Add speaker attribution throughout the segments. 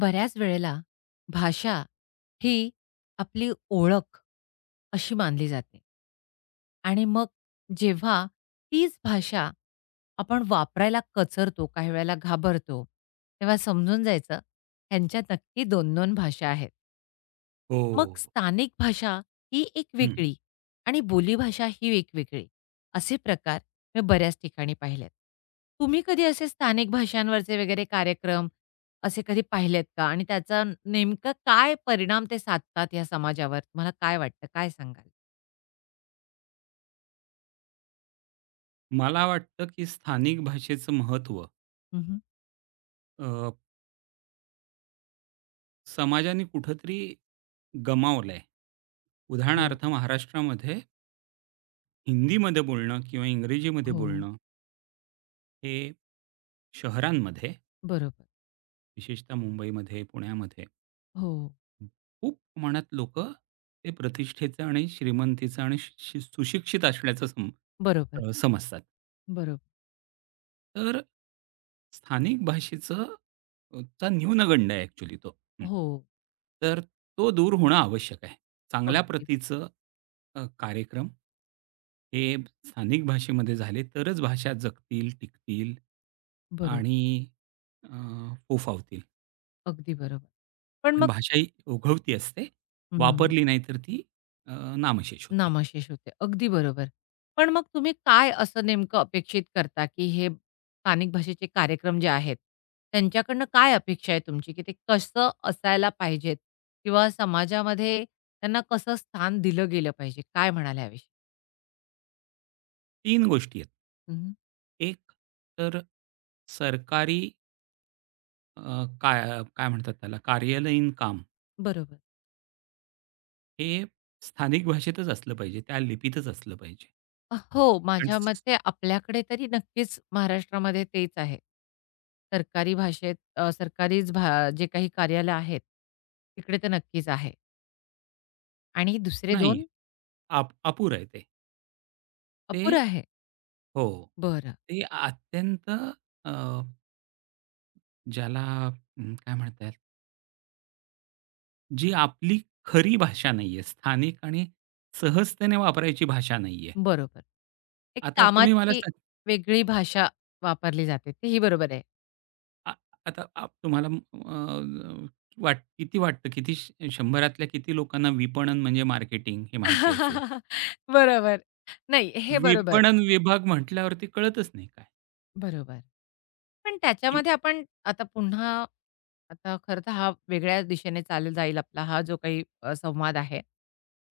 Speaker 1: बऱ्याच वेळेला भाषा ही आपली ओळख अशी मानली जाते. आणि मग जेव्हा तीच भाषा आपण वापरायला कचरतो, काही वेळेला घाबरतो, तेव्हा समजून जायचं ह्यांच्या नक्की 2-2 भाषा आहेत.
Speaker 2: हो.
Speaker 1: मग स्थानिक भाषा ही एक
Speaker 2: हं.
Speaker 1: वेगळी आणि बोलीभाषा ही एक वेगळी. असे प्रकार मी बऱ्याच ठिकाणी पाहिलेत. तुम्ही कधी असे स्थानिक भाषांवरचे वगैरे कार्यक्रम असे कधी पाहिलेत का? आणि त्याचा नेमका काय परिणाम ते साधतात या समाजावर? तुम्हाला काय वाटतं? काय सांगाल?
Speaker 2: मला वाटतं, की स्थानिक भाषेचं महत्त्व
Speaker 1: हं,
Speaker 2: अ, समाजाने कुठेतरी गमावलंय.
Speaker 1: हो,
Speaker 2: उदाहरणार्थ महाराष्ट्रामध्ये हिंदीमध्ये बोलणं किंवा इंग्रजीमध्ये
Speaker 1: हो.
Speaker 2: बोलणं हे शहरांमध्ये,
Speaker 1: बरोबर.
Speaker 2: विशेषतः मुंबईमध्ये, पुण्यामध्ये
Speaker 1: हो.
Speaker 2: खूप प्रमाणात लोकं ते प्रतिष्ठेचं आणि श्रीमंतीचं आणि सुशिक्षित असल्याचं
Speaker 1: बरोबर,
Speaker 2: समजतात.
Speaker 1: बरोबर.
Speaker 2: तर स्थानिक चा न्यूनगंड आहे ॲक्चुअली तो. हं.
Speaker 1: हो.
Speaker 2: तर तो दूर होणं आवश्यक आहे. चांगल्या
Speaker 1: अगदी बरोबर.
Speaker 2: प्रतीचं कार्यक्रम हे स्थानिक भाषेमध्ये झाले तरच भाषा जगतील, टिकतील
Speaker 1: बरोबर.
Speaker 2: आणि अ, फोफावतील.
Speaker 1: अगदी बरोबर. पण
Speaker 2: कारण
Speaker 1: मग
Speaker 2: भाषा ही ओघवती असते. वापरली नाही तर ती अ, नामशेष होते.
Speaker 1: नामशेष होते. अगदी बरोबर. पण मग तुम्ही काय असं नेमकं अपेक्षित करता, की हे स्थानिक भाषेचे कार्यक्रम जे आहेत, त्यांच्याकडनं काय अपेक्षा आहे तुमची, की ते कसं असायला पाहिजेत किंवा समाजामध्ये त्यांना कसं स्थान दिलं गेलं पाहिजे? काय म्हणाल याविषयी?
Speaker 2: तीन गोष्टी आहेत.
Speaker 1: हं,
Speaker 2: एक तर सरकारी अ, काय काय म्हणतात त्याला कार्यालयीन काम.
Speaker 1: बरोबर.
Speaker 2: हे स्थानिक भाषेतच असलं पाहिजे, त्या लिपीतच असलं पाहिजे.
Speaker 1: हो.
Speaker 2: आणि
Speaker 1: माझ्या
Speaker 2: स
Speaker 1: मते आपल्याकडे तरी नक्कीच महाराष्ट्रामध्ये तेच आहे. सरकारी भाषेत सरकारीच भा जे काही कार्यालय आहेत, तिकडे तर नक्कीच आहे आणि दुसरे
Speaker 2: नाही,
Speaker 1: 2
Speaker 2: अपुरं आहे ते. ते
Speaker 1: अपुरं आहे.
Speaker 2: हो,
Speaker 1: बरं,
Speaker 2: ते अत्यंत अ, ज्याला काय म्हणता येईल, जी आपली खरी भाषा नाहीये, स्थानिक आणि सहजतेने वापरायची भाषा नाहीये.
Speaker 1: बरोबर. एक
Speaker 2: आता तुम्ही मला
Speaker 1: कामाची
Speaker 2: सांगा,
Speaker 1: वेगळी भाषा वापरली जाते. तेही बरोबर आहे.
Speaker 2: आ आता तुम्हाला वाट किती वाटतं, किती 100तल्या किती लोकांना विपणन म्हणजे मार्केटिंग हे माहिती असेल?
Speaker 1: बरोबर. नाही, हे बरोबर.
Speaker 2: विपणन विभाग म्हटल्यावरती कळतच नाही काय?
Speaker 1: बरोबर. पण त्याच्यामध्ये आपण आता पुन्हा आता खरं तर हा वेगळ्या दिशेने चालला जाईल आपला हा जो काही संवाद आहे.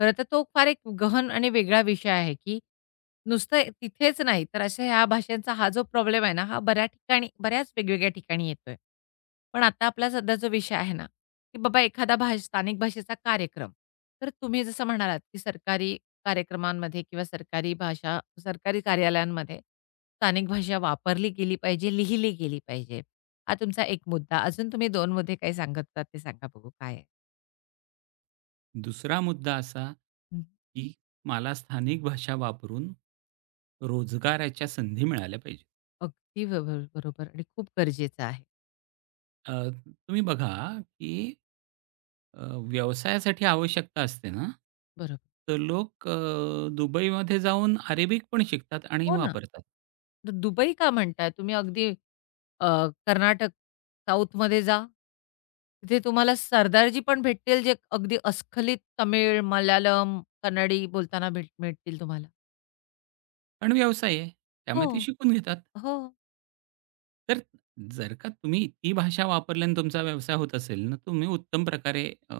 Speaker 1: खरं तर तो फार एक गहन आणि वेगळा विषय आहे, की नुसतं तिथेच नाही, तर अशा ह्या भाषांचा हा जो प्रॉब्लेम आहे ना, हा बऱ्याच ठिकाणी बऱ्याच वेगवेगळ्या ठिकाणी येतोय. पण आता आपला सध्या जो विषय आहे ना, की बाबा एखादा भाष स्थानिक भाषेचा कार्यक्रम. तर तुम्ही जसं म्हणालात, की सरकारी कार्यक्रमांमध्ये किंवा सरकारी भाषा, सरकारी कार्यालयांमध्ये स्थानिक भाषा वापरली गेली पाहिजे, लिहिली गेली पाहिजे. हा तुमचा एक मुद्दा. अजून तुम्ही दोन मध्ये काय सांगत होतात ते सांगा बघू काय आहे?
Speaker 2: दुसरा मुद्दा असा,
Speaker 1: हं.
Speaker 2: की मला स्थानिक भाषा वापरून रोजगाराच्या संधी मिळाल्या पाहिजेत.
Speaker 1: अगदी ब बरोबर आणि खूप गरजेचं आहे.
Speaker 2: अ, तुम्ही बघा, की व्यवसायासाठी आवश्यकता असते ना,
Speaker 1: बरोबर.
Speaker 2: तर लोक दुबईमध्ये जाऊन अरेबिक पण शिकतात आणि
Speaker 1: हो ना.
Speaker 2: वापरतात.
Speaker 1: तर दुबई का म्हणताय? तुम्ही अगदी अ, कर्नाटक साऊथमध्ये जा. तिथे तुम्हाला सरदारजी पण भेटतील जे अगदी अस्खलित तमिळ, मल्याळम, कन्नडी बोलताना भेट मिळतील तुम्हाला.
Speaker 2: कारण व्यवसाय आहे,
Speaker 1: हो,
Speaker 2: त्यामुळे ते शिकून घेतात.
Speaker 1: हो.
Speaker 2: तर जर का तुम्ही ती भाषा वापरल्याने तुमचा व्यवसाय होत असेल ना, तुम्ही उत्तम प्रकारे अ,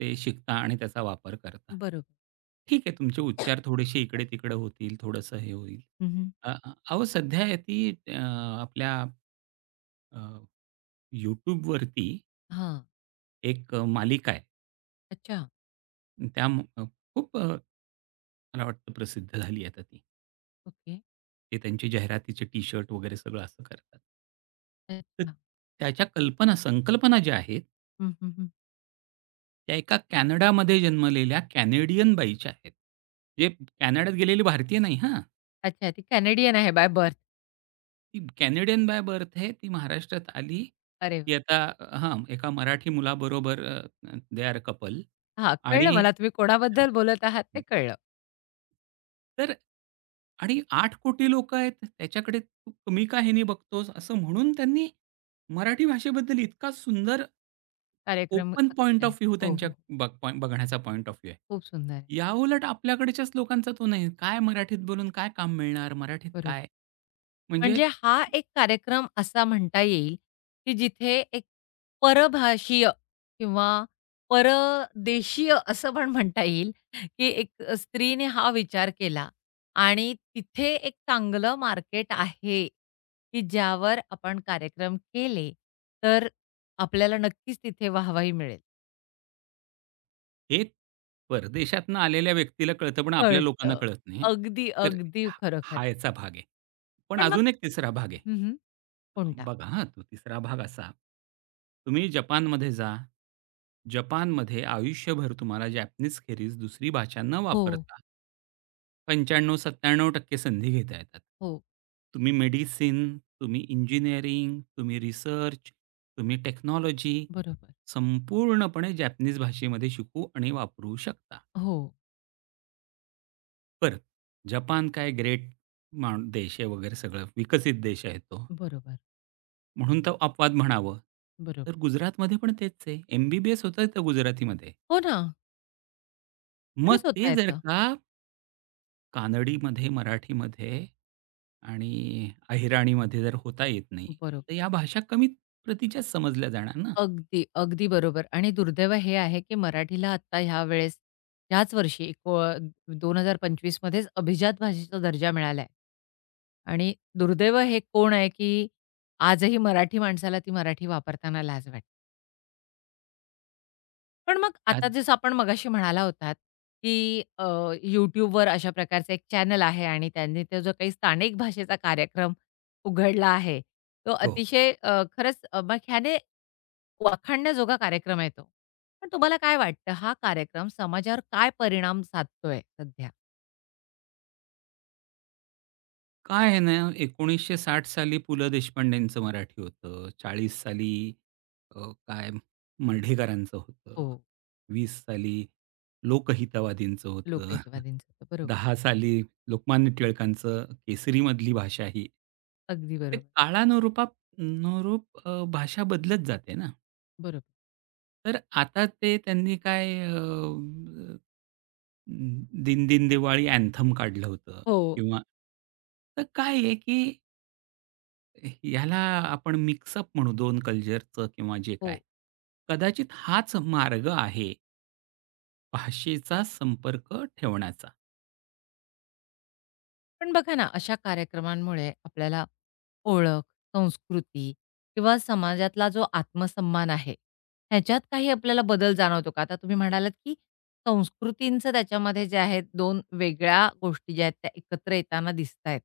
Speaker 2: ते शिकता आणि त्याचा वापर करता.
Speaker 1: बरोबर.
Speaker 2: ठीक आहे, तुमचे उच्चार थोडेसे इकडे-तिकडे होतील, थोडंसं हे होईल.
Speaker 1: हं, हं.
Speaker 2: अ, अ, अहो सध्या ती अ, आपल्या अ, YouTubeवरती
Speaker 1: हां.
Speaker 2: एक मालिका आहे.
Speaker 1: अच्छा.
Speaker 2: त्या म- अ, खूप मला वाटतं प्रसिद्ध झाली आता ती.
Speaker 1: ओके.
Speaker 2: ते त्यांचे जाहिरातीचे टी-शर्ट वगैरे सगळं असं करतात. तर
Speaker 1: अच्छा.
Speaker 2: त्याच्या कल्पना, संकल्पना ज्या आहेत
Speaker 1: हं, हं, हं.
Speaker 2: त्या एका कॅनडामध्ये जन्मलेल्या कॅनेडियन बाईच्या आहेत. जे कॅनडात गेलेली भारतीय नाही हां.
Speaker 1: अच्छा, ती कॅनेडियन आहे बाय बर्थ.
Speaker 2: ती कॅनेडियन बाय बर्थ आहे. ती महाराष्ट्रात आली.
Speaker 1: अरे वाह!
Speaker 2: ती आता हां, एका मराठी मुलाबरोबर दे आर कपल
Speaker 1: हां,
Speaker 2: आणि
Speaker 1: कळलं मला तुम्ही
Speaker 2: हां,
Speaker 1: कोणाबद्दल बोलत आहात ते कळलं.
Speaker 2: तर 8 कोटी लोकं आहेत. त्याच्याकडे तू कमी का ह्यानी बघतोस? असं म्हणून त्यांनी मराठी भाषेबद्दल इतका सुंदर
Speaker 1: कार्यक्रम
Speaker 2: ओपन पॉइंट ऑफ
Speaker 1: केलाय.
Speaker 2: व्ह्यू
Speaker 1: हो,
Speaker 2: त्यांच्या
Speaker 1: हो.
Speaker 2: बघ पॉइंट बघण्याचा पॉइंट ऑफ व्ह्यू आहे.
Speaker 1: खूप सुंदर आहे.
Speaker 2: याउलट आपल्याकडच्याच लोकांचा तो नाही. काय मराठीत बोलून काय काम मिळणार? मराठीत
Speaker 1: बरोबर.
Speaker 2: काय? म्हणजे
Speaker 1: म्हणजे हा एक कार्यक्रम असा म्हणता येईल, की जिथे एक परभाषीय किंवा परदेशीय असं पण म्हणता येईल, की एक स्त्रीने हा विचार केला आणि तिथे एक चांगलं मार्केट आहे, की ज्यावर आपण कार्यक्रम केले, तर आपल्याला नक्कीच तिथे वाहवाही मिळेल.
Speaker 2: हे परदेशातनं आलेल्या व्यक्तीला कळतं, पण आपल्या लोकांना
Speaker 1: कळतं.
Speaker 2: कळत नाही.
Speaker 1: अगदी,
Speaker 2: तर
Speaker 1: अगदी
Speaker 2: हा
Speaker 1: खरं,
Speaker 2: हा
Speaker 1: खरं.
Speaker 2: याचा भाग आहे. पण
Speaker 1: पण मग
Speaker 2: अजून एक तिसरा भाग आहे.
Speaker 1: हं, हं. कोणता?
Speaker 2: बघा हां, तो तिसरा भाग असा, तुम्ही जपानमध्ये जा. जपानमध्ये आयुष्यभर तुम्हाला जॅपनीज खेरीज दुसरी भाषा न
Speaker 1: हो,
Speaker 2: वापरता 95 टक्के संधी घेता येतात.
Speaker 1: हो.
Speaker 2: तुम्ही मेडिसिन, तुम्ही इंजिनिअरिंग, तुम्ही रिसर्च, तुम्ही टेक्नॉलॉजी
Speaker 1: बरोबर.
Speaker 2: संपूर्णपणे जॅपनीज भाषेमध्ये शिकू आणि वापरू शकता.
Speaker 1: हो,
Speaker 2: बरं, जपान काय ग्रेट मान देश आहे वगैरे सगळं विकसित देश आहे तो,
Speaker 1: बरोबर,
Speaker 2: म्हणून तो अपवाद म्हणावं.
Speaker 1: बरोबर.
Speaker 2: तर गुजरातमध्ये पण तेच आहे. एम-बी-बी-एस होतं तर गुजरातीमध्ये.
Speaker 1: हो ना,
Speaker 2: मग
Speaker 1: खरंच
Speaker 2: ते
Speaker 1: होता
Speaker 2: जर
Speaker 1: येतं.
Speaker 2: का कानडीमध्ये, मराठीमध्ये आणि अहिराणीमध्ये जर होता येत नाही,
Speaker 1: बरोबर.
Speaker 2: तर या भाषा कमी प्रतीच्याच समजल्या जाणार ना.
Speaker 1: अगदी, अगदी बरोबर आणि दुर्दैव हे आहे, की मराठीला आत्ता ह्यावेळेस ह्याच वर्षी एको 2025 मध्येच अभिजात भाषेचा दर्जा मिळालाय आणि दुर्दैव हे कोण आहे, की आजही मराठी माणसाला ती मराठी वापरताना लाज वाटते. पण मग आता
Speaker 2: त्यात
Speaker 1: जसं आपण मगाशी म्हणाला होतात, की YouTubeवर अशा प्रकारचं एक चॅनल आहे आणि त्यांनी तो जो काही स्थानिक भाषेचा कार्यक्रम उघडला आहे, तो
Speaker 2: हो.
Speaker 1: अतिशय खरंच मग ह्याने वाखाणण्याजोगा कार्यक्रम आहे तो. पण तुम्हाला काय वाटतं हा कार्यक्रम समाजावर काय परिणाम साधतोय सध्या?
Speaker 2: काय आहे ना, 1960 साली पु. ल. देशपांडेंचं मराठी होतं. 40 साली काय मर्ढेकरांचं होतं.
Speaker 1: हो,
Speaker 2: 20 साली लोकहितवादींचं होतं.
Speaker 1: लोकहितवादींचा. बरोबर.
Speaker 2: 10 साली लोकमान्य टिळकांचं केसरीमधली भाषा ही.
Speaker 1: अगदी
Speaker 2: ते
Speaker 1: बरोबर.
Speaker 2: काळानुरूपाप भाषा बदलत जाते ना.
Speaker 1: बरोबर.
Speaker 2: तर आता ते त्यांनी काय अ, अ, दिन दिन दिवाळी अँथम काढलं होतं
Speaker 1: हो,
Speaker 2: किंवा तर काय आहे, की ह्याला आपण मिक्सअप म्हणू 2 कल्चरचं किंवा जे
Speaker 1: हो.
Speaker 2: काय. कदाचित हाच मार्ग आहे भाषेचा संपर्क ठेवण्याचा.
Speaker 1: पण बघा ना, अशा कार्यक्रमांमुळे आपल्याला ओळख, संस्कृती किंवा समाजातला जो आत्मसन्मान आहे, ह्याच्यात काही आपल्याला बदल जाणवतो का? आता तुम्ही म्हणालात, की संस्कृतींचं त्याच्यामध्ये जे आहेत 2 वेगळ्या गोष्टी ज्या आहेत त्या एकत्र येताना दिसतायत.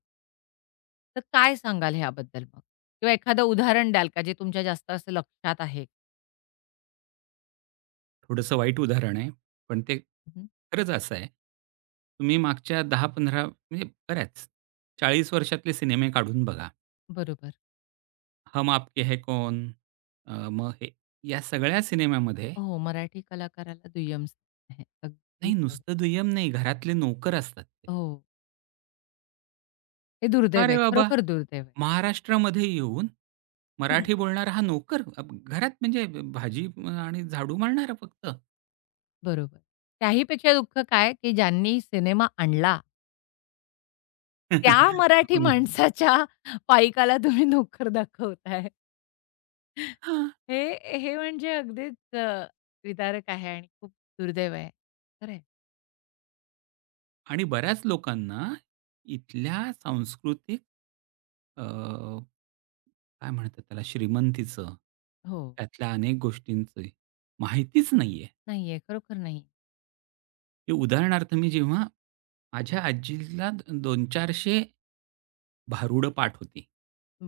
Speaker 1: तर काय सांगाल ह्याबद्दल मग? किंवा एखादं उदाहरण द्याल का जे तुमच्या जास्त असं लक्षात आहे?
Speaker 2: थोडंसं वाईट उदाहरण आहे, पण ते
Speaker 1: हं.
Speaker 2: खरंच असं आहे. तुम्ही मागच्या 10-15 म्हणजे बऱ्याच 40 वर्षातले सिनेमे काढून बघा.
Speaker 1: बरोबर.
Speaker 2: हम आपके है कौन, अ, मग हे या सगळ्या सिनेमामध्ये
Speaker 1: हो, मराठी कलाकाराला दुय्यम स्थान आहे. अगदी
Speaker 2: नाही
Speaker 1: बरोबर.
Speaker 2: नुसतं दुय्यम नाही, घरातले नोकर असतात ते.
Speaker 1: हो, हे
Speaker 2: का
Speaker 1: दुर्दैव
Speaker 2: रे
Speaker 1: आहे.
Speaker 2: बाबा?
Speaker 1: खरोखर दुर्दैव आहे.
Speaker 2: महाराष्ट्रामध्ये येऊन मराठी बोलणारा हा नोकर अब घरात म्हणजे भाजी आणि झाडू मारणारा फक्त.
Speaker 1: बरोबर. त्याहीपेक्षा दुःख काय, की ज्यांनी सिनेमा आणला, त्या मराठी
Speaker 2: हो ना.
Speaker 1: माणसाच्या पाईकाला तुम्ही नोकर दाखवताय.
Speaker 2: हां.
Speaker 1: हे हे म्हणजे अगदीच विदारक आहे आणि खूप दुर्दैव आहे. खरं
Speaker 2: आणि बऱ्याच लोकांना इथल्या सांस्कृतिक अ, काय म्हणतात त्याला श्रीमंतीचं,
Speaker 1: हो.
Speaker 2: त्यातल्या अनेक गोष्टींची माहितीच नाहीये.
Speaker 1: नाहीये, खरोखर नाही.
Speaker 2: की उदाहरणार्थ मी जेव्हा माझ्या आजीला 200-400 भारुडं पाठ होती.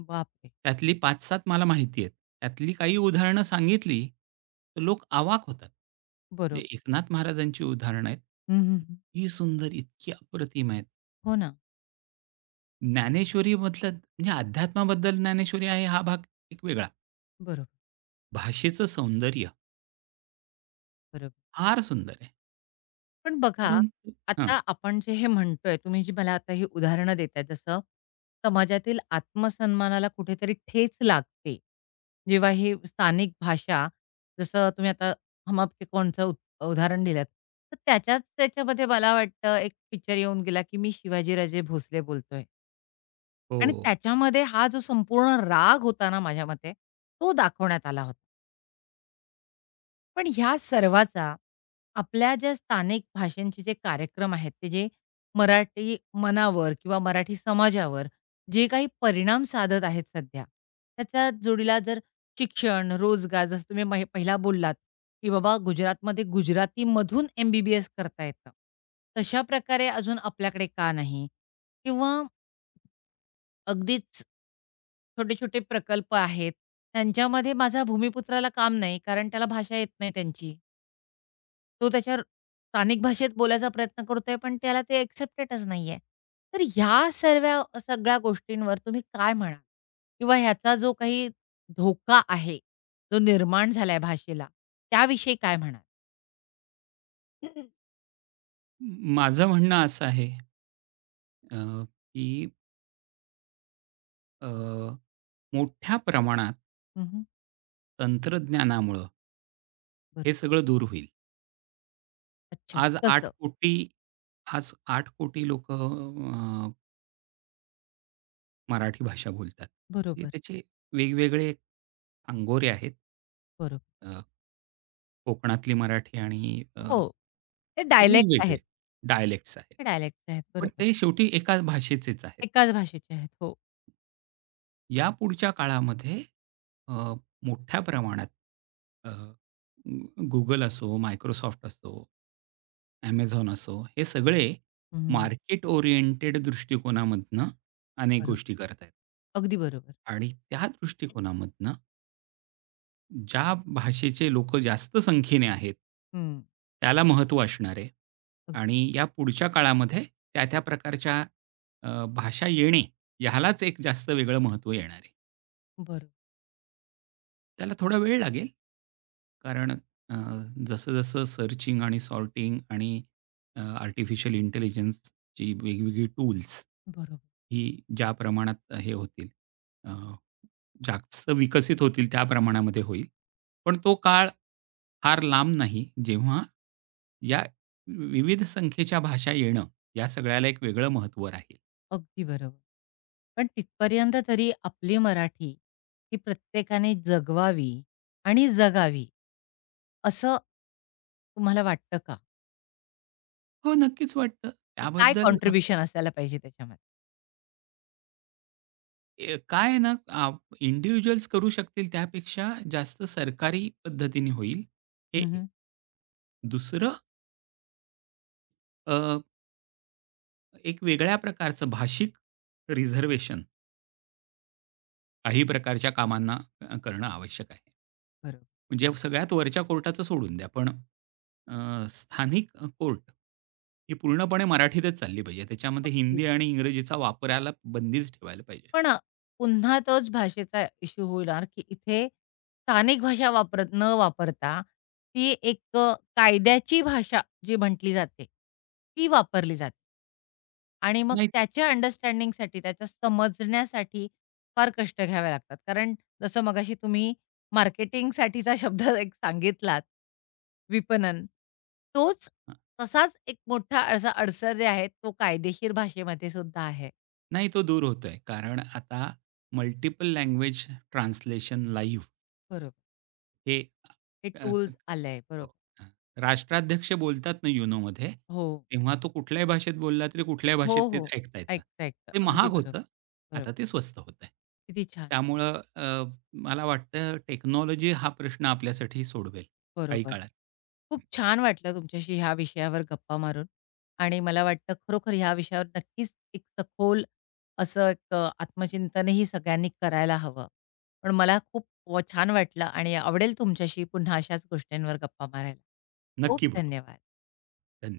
Speaker 1: बापरे!
Speaker 2: त्यातली 5-7 मला माहिती आहेत. त्यातली काही उदाहरणं सांगितली, तर लोक अवाक होतात.
Speaker 1: बरोबर.
Speaker 2: म्हणजे एकनाथ महाराजांची उदाहरणं आहेत.
Speaker 1: हं, हं, हं.
Speaker 2: इतकी सुंदर, इतकी अप्रतिम आहेत.
Speaker 1: हो ना.
Speaker 2: ज्ञानेश्वरीमधलं म्हणजे अध्यात्माबद्दल ज्ञानेश्वरी आहे हा भाग एक वेगळा.
Speaker 1: बरोबर,
Speaker 2: भाषेचं सौंदर्य
Speaker 1: बरोबर.
Speaker 2: फार सुंदर आहे.
Speaker 1: पण बघा,
Speaker 2: परंतु हां.
Speaker 1: आता आपण जे हे म्हणतोय, तुम्ही जी मला आता ही उदाहरणं देताय, जसं समाजातील आत्मसन्मानाला कुठेतरी ठेच लागते. जेव्हा ही स्थानिक भाषा, जसं तुम्ही आता हम आपके कौनचं उद उदाहरण दिलंत, तर त्याच्याच त्याच्यामध्ये मला वाटतं एक पिक्चर येऊन गेला, की मी शिवाजीराजे भोसले बोलतोय आणि
Speaker 2: हो.
Speaker 1: त्याच्यामध्ये हा जो संपूर्ण राग होता ना माझ्या मते, तो दाखवण्यात आला होता. पण ह्या सर्वाचा आपल्या ज्या स्थानिक भाषांचे जे कार्यक्रम आहेत, ते जे मराठी मनावर किंवा मराठी समाजावर जे काही परिणाम साधत आहेत सध्या, त्याच्या जोडीला जर शिक्षण, रोजगार जसं तुम्ही मही पहिला बोललात, की बाबा गुजरातमध्ये गुजरातीमधून एम-बी-बी-एस करता येतं. तशा प्रकारे अजून आपल्याकडे का नाही? किंवा अगदीच छोटे-छोटे प्रकल्प आहेत, त्यांच्यामध्ये माझ्या भूमिपुत्राला काम नाही, कारण त्याला भाषा येत नाही त्यांची. तो त्याच्यावर स्थानिक भाषेत बोलायचा प्रयत्न करतोय, पण त्याला ते एक्सेप्टेडच नाहीये. तर ह्या सर्व्या सगळ्या गोष्टींवर तुम्ही काय म्हणाल? किंवा ह्याचा जो काही धोका आहे, जो निर्माण झालाय भाषेला, त्याविषयी काय म्हणाल?
Speaker 2: माझं म्हणणं असं आहे अ, की अ, मोठ्या प्रमाणात
Speaker 1: हं, हं.
Speaker 2: तंत्रज्ञानामुळं
Speaker 1: बरं.
Speaker 2: हे सगळं दूर होईल.
Speaker 1: अच्छा.
Speaker 2: आज 8
Speaker 1: तसं.
Speaker 2: कोटी आज 8 कोटी लोकं मराठी भाषा बोलतात. हे
Speaker 1: बरोबर,
Speaker 2: त्याचे वेगवेगळे अंगोरे आहेत.
Speaker 1: बरोबर.
Speaker 2: अ, कोकणातली मराठी
Speaker 1: हो. ते
Speaker 2: ते
Speaker 1: डायलेक्ट
Speaker 2: वेगवेगळे
Speaker 1: आहेत.
Speaker 2: डायलेक्ट्स आहेत.
Speaker 1: ते डायलेक्ट आहेत.
Speaker 2: पण
Speaker 1: बरोबर.
Speaker 2: ते शेवटी एकाच भाषेचेच आहेत.
Speaker 1: एकाच भाषेचे आहेत. हो.
Speaker 2: या यापुढच्या काळामध्ये अ, मोठ्या प्रमाणात अ, Google असो, Microsoft असो, Amazon असो, हे सगळे
Speaker 1: हं.
Speaker 2: मार्केट ओरिएंटेड दृष्टिकोनामधनं अनेक
Speaker 1: बरोबर.
Speaker 2: गोष्टी करत आहेत.
Speaker 1: अगदी बरोबर.
Speaker 2: आणि त्या दृष्टिकोनामधनं ज्या भाषेचे लोकं जास्त संख्येने आहेत,
Speaker 1: हं.
Speaker 2: त्याला महत्त्व असणार आहे
Speaker 1: अगदी.
Speaker 2: आणि या पुढच्या काळामध्ये त्या-त्या प्रकारच्या भाषा येणे, ह्यालाच एक जास्त वेगळं महत्त्व येणार आहे.
Speaker 1: बरोबर,
Speaker 2: त्याला थोडा वेळ लागेल. कारण अ, जसं-जसं सर्चिंग आणि सॉर्टिंग आणि आर्टिफिशियल इंटेलिजन्सची वेगवेगळी टूल्स
Speaker 1: बरोबर.
Speaker 2: ही ज्या प्रमाणात हे होतील अ, जास्त विकसित होतील त्या प्रमाणामध्ये होईल. पण तो काळ फार लांब नाही, जेव्हा या विविध संख्येच्या भाषा येणं, या सगळ्याला एक वेगळं महत्त्व राहील.
Speaker 1: अगदी बरोबर. पण तिथपर्यंत तरी आपली मराठी ही प्रत्येकाने जगवावी आणि जगावी, असं तुम्हाला वाटतं का?
Speaker 2: हो, नक्कीच वाटतं.
Speaker 1: मग काय
Speaker 2: त्याबद्दल
Speaker 1: कॉन्ट्रिब्युशन असायला पाहिजे त्याच्यामध्ये?
Speaker 2: काय आहे ना इंडिव्हिज्युअल्स करू शकतील त्यापेक्षा जास्त सरकारी पद्धतीने होईल, हे एक.
Speaker 1: हं,
Speaker 2: दुसरं अ, एक वेगळ्या प्रकारचं भाषिक रिझर्व्हेशन काही प्रकारच्या कामांना करणं आवश्यक आहे.
Speaker 1: बरोबर.
Speaker 2: म्हणजे सगळ्यात वरच्या कोर्टाचं सोडून द्या, पण स्थानिक कोर्ट ही पूर्णपणे मराठीतच चालली पाहिजे. त्याच्यामध्ये
Speaker 1: अगदी.
Speaker 2: हिंदी आणि इंग्रजीचा वापरायला बंदीच ठेवायला पाहिजे.
Speaker 1: पण पुन्हा तोच भाषेचा इश्यू होणार, की इथे स्थानिक भाषा वापरत न वापरता ती एक कायद्याची भाषा जी म्हटली जाते, ती वापरली जाते. आणि मग
Speaker 2: नाही
Speaker 1: त्याच्या अंडरस्टँडिंगसाठी, त्याच्या समजण्यासाठी फार कष्ट घ्यावे लागतात. कारण जसं मगाशी तुम्ही मार्केटिंगसाठीचा शब्द एक सांगितलात, विपणन. तोच तसाच एक मोठा असा अडसर जे आहे, तो कायदेशीर भाषेमध्ये सुद्धा आहे.
Speaker 2: नाही, तो दूर होतोय. कारण आता मल्टिपल लँग्वेज ट्रान्सलेशन लाईव्ह
Speaker 1: बरोबर.
Speaker 2: हे
Speaker 1: हे
Speaker 2: अ, क-
Speaker 1: टूल्स आलंय. बरोबर.
Speaker 2: हो. अ, राष्ट्राध्यक्ष बोलतात ना युनोमध्ये,
Speaker 1: हो.
Speaker 2: तेव्हा तो कुठल्याही भाषेत बोलला तरी कुठल्याही भाषेत
Speaker 1: हो,
Speaker 2: ते
Speaker 1: हो.
Speaker 2: ऐकता येतं.
Speaker 1: ऐकतं, ऐकतं.
Speaker 2: ते
Speaker 1: अगदी
Speaker 2: महाग
Speaker 1: बरोबर.
Speaker 2: होतं,
Speaker 1: बरोबर.
Speaker 2: आता ते स्वस्त होतंय.
Speaker 1: किती छान.
Speaker 2: त्यामुळं मला वाटतं टेक्नॉलॉजी हा प्रश्न आपल्यासाठी सोडवेल काही
Speaker 1: बरोबर.
Speaker 2: काळात.
Speaker 1: खूप छान वाटलं तुमच्याशी ह्या विषयावर गप्पा मारून आणि मला वाटतं खरोखर ह्या विषयावर नक्कीच एक सखोल असं एक आत्मचिंतनही सगळ्यांनी करायला हवं. पण मला खूप व छान वाटलं आणि आवडेल तुमच्याशी पुन्हा अशाच गोष्टींवर गप्पा मारायला. खूप
Speaker 2: नक्की बोलू.
Speaker 1: धन्यवाद.
Speaker 2: धन्यवाद.